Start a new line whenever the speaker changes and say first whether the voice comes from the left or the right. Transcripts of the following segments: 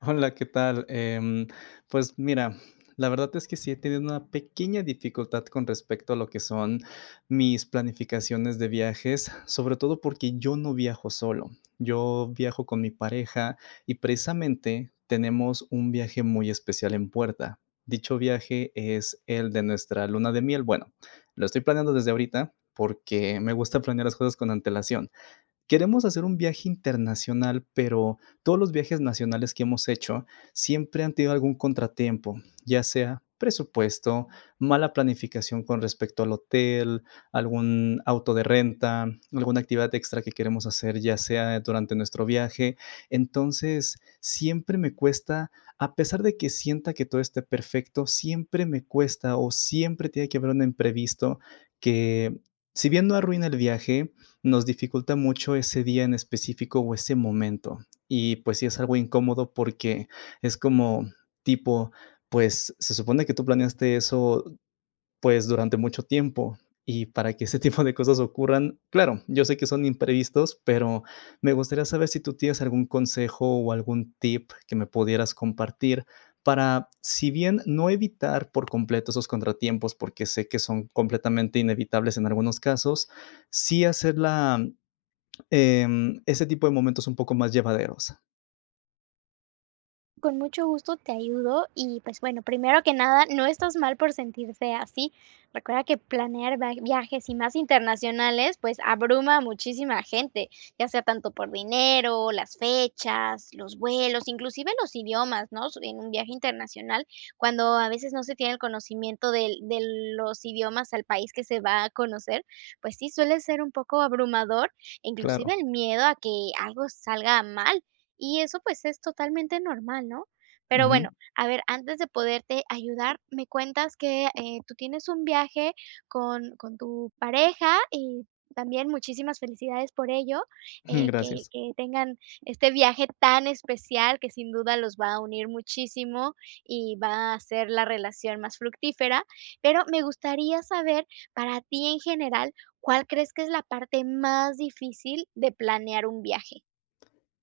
left: Hola, ¿qué tal? Pues mira, la verdad es que sí he tenido una pequeña dificultad con respecto a lo que son mis planificaciones de viajes, sobre todo porque yo no viajo solo, yo viajo con mi pareja y precisamente tenemos un viaje muy especial en puerta. Dicho viaje es el de nuestra luna de miel. Bueno, lo estoy planeando desde ahorita porque me gusta planear las cosas con antelación. Queremos hacer un viaje internacional, pero todos los viajes nacionales que hemos hecho siempre han tenido algún contratiempo, ya sea presupuesto, mala planificación con respecto al hotel, algún auto de renta, alguna actividad extra que queremos hacer, ya sea durante nuestro viaje. Entonces, siempre me cuesta, a pesar de que sienta que todo esté perfecto, siempre me cuesta o siempre tiene que haber un imprevisto que, si bien no arruina el viaje, nos dificulta mucho ese día en específico o ese momento. Y, pues, sí es algo incómodo porque es como tipo, pues, se supone que tú planeaste eso, pues, durante mucho tiempo, y para que ese tipo de cosas ocurran, claro, yo sé que son imprevistos, pero me gustaría saber si tú tienes algún consejo o algún tip que me pudieras compartir para, si bien no evitar por completo esos contratiempos, porque sé que son completamente inevitables en algunos casos, sí hacer la ese tipo de momentos un poco más llevaderos.
right: Con mucho gusto te ayudo y, pues, bueno, primero que nada, no estás mal por sentirse así. Recuerda que planear va viajes y más internacionales, pues, abruma a muchísima gente, ya sea tanto por dinero, las fechas, los vuelos, inclusive los idiomas, ¿no? S en un viaje internacional, cuando a veces no se tiene el conocimiento del de los idiomas al país que se va a conocer, pues sí, suele ser un poco abrumador, e inclusive
left: Claro.
right: el miedo a que algo salga mal. Y eso, pues, es totalmente normal, ¿no? Pero
left: Ujú.
right: bueno, a ver, antes de poderte ayudar, me cuentas que, tú tienes un viaje con tu pareja y también muchísimas felicidades por ello, que
left: Gracias.
right: que tengan este viaje tan especial que sin duda los va a unir muchísimo y va a hacer la relación más fructífera. Pero me gustaría saber, para ti en general, ¿cuál crees que es la parte más difícil de planear un viaje?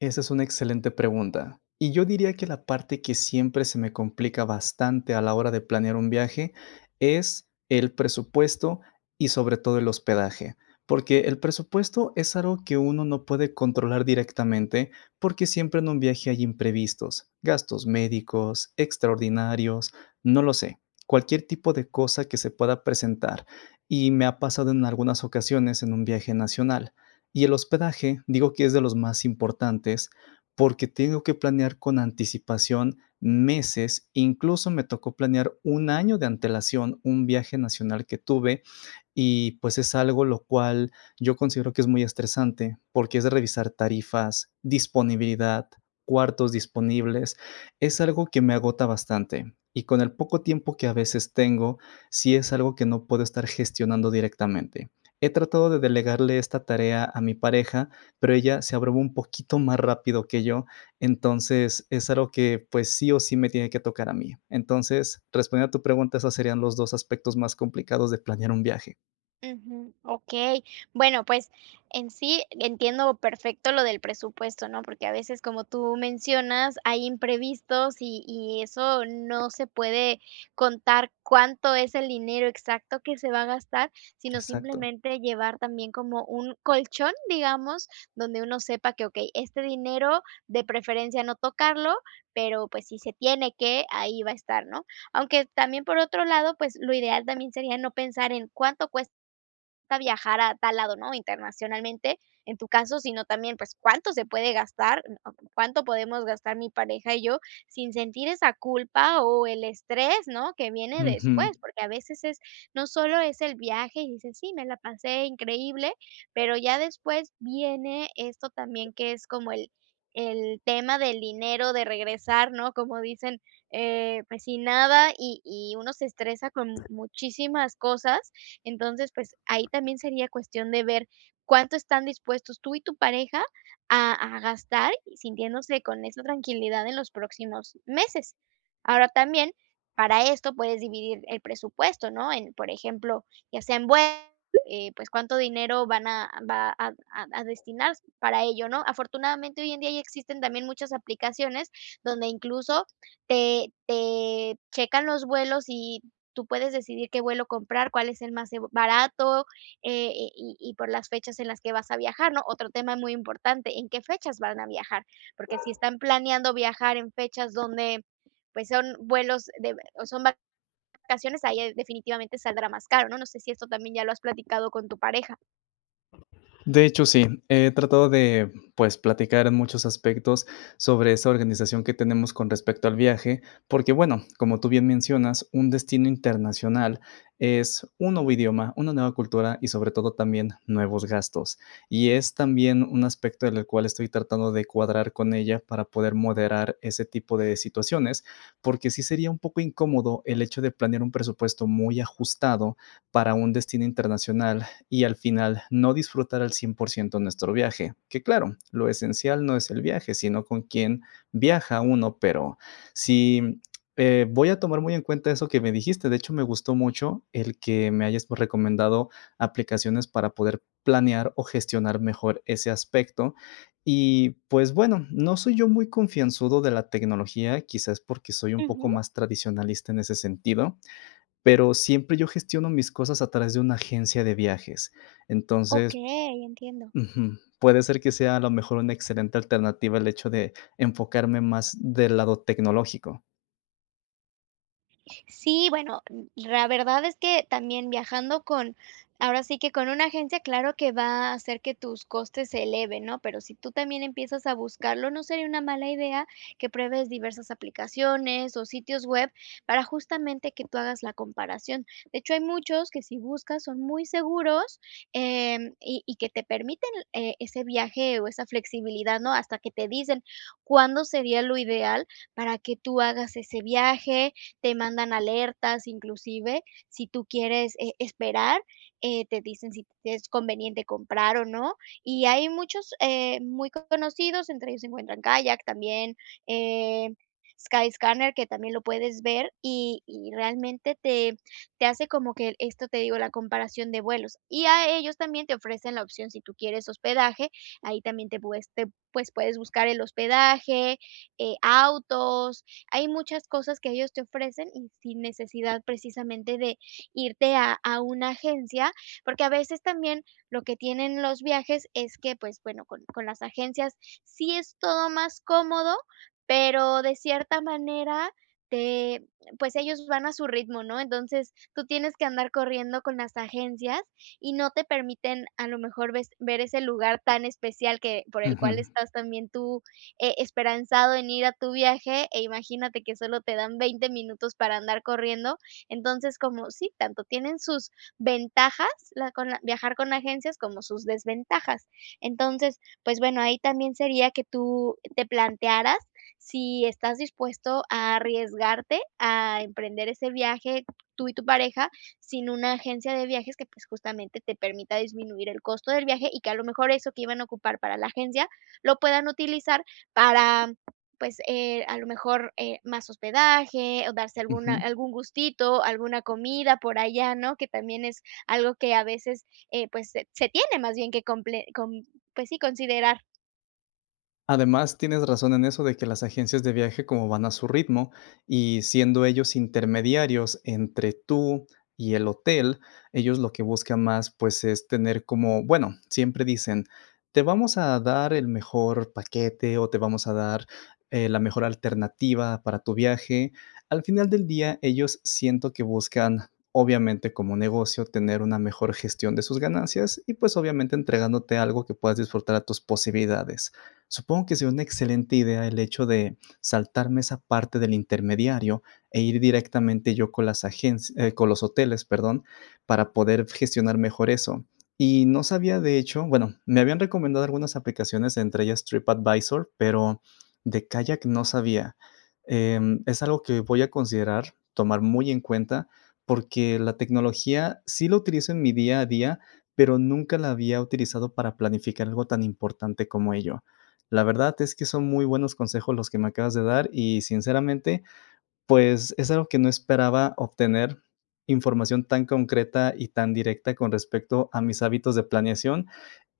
left: Esa es una excelente pregunta. Y yo diría que la parte que siempre se me complica bastante a la hora de planear un viaje es el presupuesto y sobre todo el hospedaje. Porque el presupuesto es algo que uno no puede controlar directamente porque siempre en un viaje hay imprevistos, gastos médicos, extraordinarios, no lo sé, cualquier tipo de cosa que se pueda presentar. Y me ha pasado en algunas ocasiones en un viaje nacional. Y el hospedaje, digo que es de los más importantes, porque tengo que planear con anticipación meses, incluso me tocó planear un año de antelación un viaje nacional que tuve y, pues, es algo lo cual yo considero que es muy estresante, porque es de revisar tarifas, disponibilidad, cuartos disponibles. Es algo que me agota bastante, y con el poco tiempo que a veces tengo, sí es algo que no puedo estar gestionando directamente. He tratado de delegarle esta tarea a mi pareja, pero ella se abruma un poquito más rápido que yo, entonces es algo que, pues, sí o sí me tiene que tocar a mí. Entonces, respondiendo a tu pregunta, esos serían los 2 aspectos más complicados de planear un viaje.
right: Ujú, okey. Bueno, pues, en sí entiendo perfecto lo del presupuesto, ¿no? Porque a veces, como tú mencionas, hay imprevistos y eso no se puede contar cuánto es el dinero exacto que se va a gastar, sino
left: Exacto.
right: simplemente llevar también como un colchón, digamos, donde uno sepa que, okey, este dinero de preferencia no tocarlo, pero, pues, si se tiene que, ahí va a estar, ¿no? Aunque también, por otro lado, pues, lo ideal también sería no pensar en cuánto cuesta importa viajar a tal lado, ¿no? Internacionalmente, en tu caso, sino también, pues, cuánto se puede gastar, o cuánto podemos gastar mi pareja y yo sin sentir esa culpa o el estrés, ¿no? Que viene
left: Ujú.
right: después, porque a veces es, no solo es el viaje y dices, sí, me la pasé increíble, pero ya después viene esto también que es como el tema del dinero, de regresar, ¿no? Como dicen, pues sin nada y, y uno se estresa con muchísimas cosas entonces, pues, ahí también sería cuestión de ver cuánto están dispuestos tú y tu pareja a gastar, y sintiéndose con esa tranquilidad en los próximos meses. Ahora también, para esto puedes dividir el presupuesto, ¿no? En, por ejemplo, ya sea en vuelos, pues, cuánto dinero van a va a destinar para ello, ¿no? Afortunadamente, hoy en día ya existen también muchas aplicaciones donde incluso te checan los vuelos y tú puedes decidir qué vuelo comprar, cuál es el más barato, y por las fechas en las que vas a viajar, ¿no? Otro tema muy importante, ¿en qué fechas van a viajar? Porque si están planeando viajar en fechas donde, pues, son vuelos de o son vacaciones, ahí, definitivamente saldrá más caro, ¿no? No sé si esto también ya lo has platicado con tu pareja.
left: De hecho, sí, he tratado de, pues, platicar en muchos aspectos sobre esa organización que tenemos con respecto al viaje, porque, bueno, como tú bien mencionas, un destino internacional es un nuevo idioma, una nueva cultura y sobre todo también nuevos gastos. Y es también un aspecto en el cual estoy tratando de cuadrar con ella para poder moderar ese tipo de situaciones, porque sí sería un poco incómodo el hecho de planear un presupuesto muy ajustado para un destino internacional y al final no disfrutar al 100% nuestro viaje. Que claro, lo esencial no es el viaje, sino con quién viaja uno, pero si voy a tomar muy en cuenta eso que me dijiste. De hecho, me gustó mucho el que me hayas, pues, recomendado aplicaciones para poder planear o gestionar mejor ese aspecto. Y, pues, bueno, no soy yo muy confianzudo de la tecnología, quizás porque soy un poco
right: Ujú.
left: más tradicionalista en ese sentido, pero siempre yo gestiono mis cosas a través de una agencia de viajes. Entonces,
right: Okey, entiendo.
left: ujú, puede ser que sea a lo mejor una excelente alternativa el hecho de enfocarme más del lado tecnológico.
right: Sí, bueno, la verdad es que también viajando con ahora sí que con una agencia, claro que va a hacer que tus costes se eleven, ¿no? Pero si tú también empiezas a buscarlo, no sería una mala idea que pruebes diversas aplicaciones o sitios web para justamente que tú hagas la comparación. De hecho, hay muchos que si buscas son muy seguros y que te permiten ese viaje o esa flexibilidad, ¿no? Hasta que te dicen cuándo sería lo ideal para que tú hagas ese viaje te mandan alertas, inclusive si tú quieres, esperar, te dicen si es conveniente comprar o no. Y hay muchos, muy conocidos, entre ellos se encuentran Kayak también, eh, Skyscanner, que también lo puedes ver y realmente te hace como que esto te digo, la comparación de vuelos. Y a ellos también te ofrecen la opción, si tú quieres hospedaje, ahí también te puedes te pues, puedes buscar el hospedaje, autos, hay muchas cosas que ellos te ofrecen y sin necesidad precisamente de irte a una agencia, porque a veces también lo que tienen los viajes es que, pues, bueno, con las agencias sí es todo más cómodo, pero de cierta manera te pues, ellos van a su ritmo, ¿no? Entonces, tú tienes que andar corriendo con las agencias y no te permiten, a lo mejor, ves ver ese lugar tan especial que por el cual
left: Ujú,
right: estás también tú esperanzado en ir a tu viaje e imagínate que solo te dan 20 minutos para andar corriendo. Entonces, como sí, tanto tienen sus ventajas viajar con agencias como sus desventajas. Entonces, pues bueno, ahí también sería que tú te plantearas si estás dispuesto a arriesgarte a emprender ese viaje tú y tu pareja sin una agencia de viajes que pues justamente te permita disminuir el costo del viaje y que a lo mejor eso que iban a ocupar para la agencia lo puedan utilizar para, pues, a lo mejor, más hospedaje, o darse alguna
left: ujú.
right: algún gustito, alguna comida por allá, ¿no? Que también es algo que a veces, pues, se tiene más bien que comple com pues sí, considerar.
left: Además, tienes razón en eso de que las agencias de viaje como van a su ritmo y siendo ellos intermediarios entre tú y el hotel, ellos lo que buscan más, pues, es tener como, bueno, siempre dicen, te vamos a dar el mejor paquete o te vamos a dar la mejor alternativa para tu viaje. Al final del día, ellos siento que buscan... Obviamente como negocio tener una mejor gestión de sus ganancias y pues obviamente entregándote algo que puedas disfrutar a tus posibilidades. Supongo que sería una excelente idea el hecho de saltarme esa parte del intermediario e ir directamente yo con las agencias, con los hoteles, perdón, para poder gestionar mejor eso. Y no sabía, de hecho, bueno, me habían recomendado algunas aplicaciones, entre ellas TripAdvisor, pero de Kayak no sabía. Es algo que voy a considerar tomar muy en cuenta porque la tecnología sí la utilizo en mi día a día, pero nunca la había utilizado para planificar algo tan importante como ello. La verdad es que son muy buenos consejos los que me acabas de dar y sinceramente, pues es algo que no esperaba obtener información tan concreta y tan directa con respecto a mis hábitos de planeación.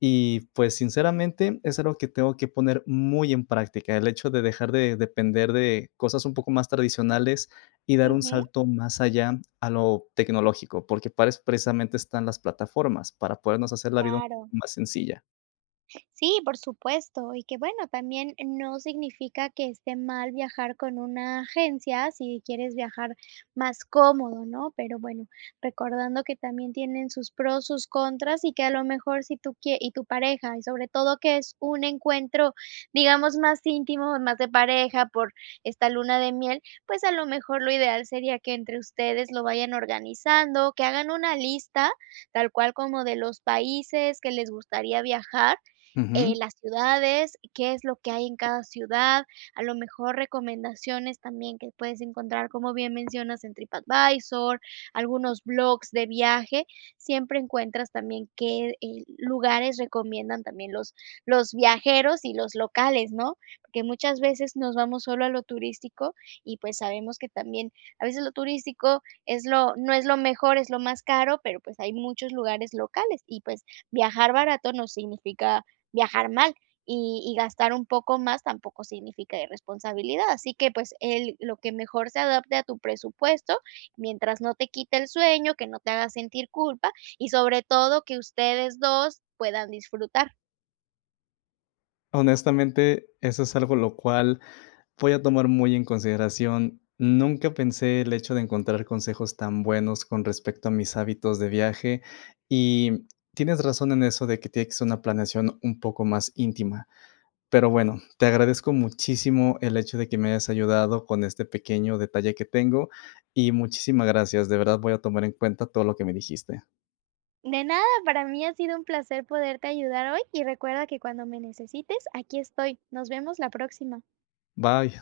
left: Y pues sinceramente es algo que tengo que poner muy en práctica, el hecho de dejar de depender de cosas un poco más tradicionales y dar un
right: Ujú.
left: salto más allá a lo tecnológico, porque para eso precisamente están las plataformas, para podernos hacer la vida un poco
right: Claro.
left: más sencilla.
right: Sí, por supuesto. Y que bueno, también no significa que esté mal viajar con una agencia si quieres viajar más cómodo, ¿no? Pero bueno, recordando que también tienen sus pros, sus contras y que a lo mejor si tú quie y tu pareja, y sobre todo que es un encuentro, digamos, más íntimo, más de pareja por esta luna de miel, pues a lo mejor lo ideal sería que entre ustedes lo vayan organizando, que hagan una lista tal cual como de los países que les gustaría viajar
left: Ujú.
right: las ciudades, qué es lo que hay en cada ciudad, a lo mejor recomendaciones también que puedes encontrar, como bien mencionas, en TripAdvisor, algunos blogs de viaje, siempre encuentras también qué lugares recomiendan también los viajeros y los locales, ¿no? Porque muchas veces nos vamos solo a lo turístico y pues sabemos que también a veces lo turístico es lo, no es lo mejor, es lo más caro, pero pues hay muchos lugares locales y pues viajar barato no significa viajar mal y gastar un poco más tampoco significa irresponsabilidad. Así que, pues, el lo que mejor se adapte a tu presupuesto, mientras no te quite el sueño, que no te haga sentir culpa y sobre todo que ustedes 2 puedan disfrutar.
left: Honestamente, eso es algo lo cual voy a tomar muy en consideración. Nunca pensé el hecho de encontrar consejos tan buenos con respecto a mis hábitos de viaje y tienes razón en eso de que tiene que ser una planeación un poco más íntima. Pero bueno, te agradezco muchísimo el hecho de que me hayas ayudado con este pequeño detalle que tengo y muchísimas gracias. De verdad voy a tomar en cuenta todo lo que me dijiste.
right: De nada, para mí ha sido un placer poderte ayudar hoy y recuerda que cuando me necesites, aquí estoy. Nos vemos la próxima.
left: Bye.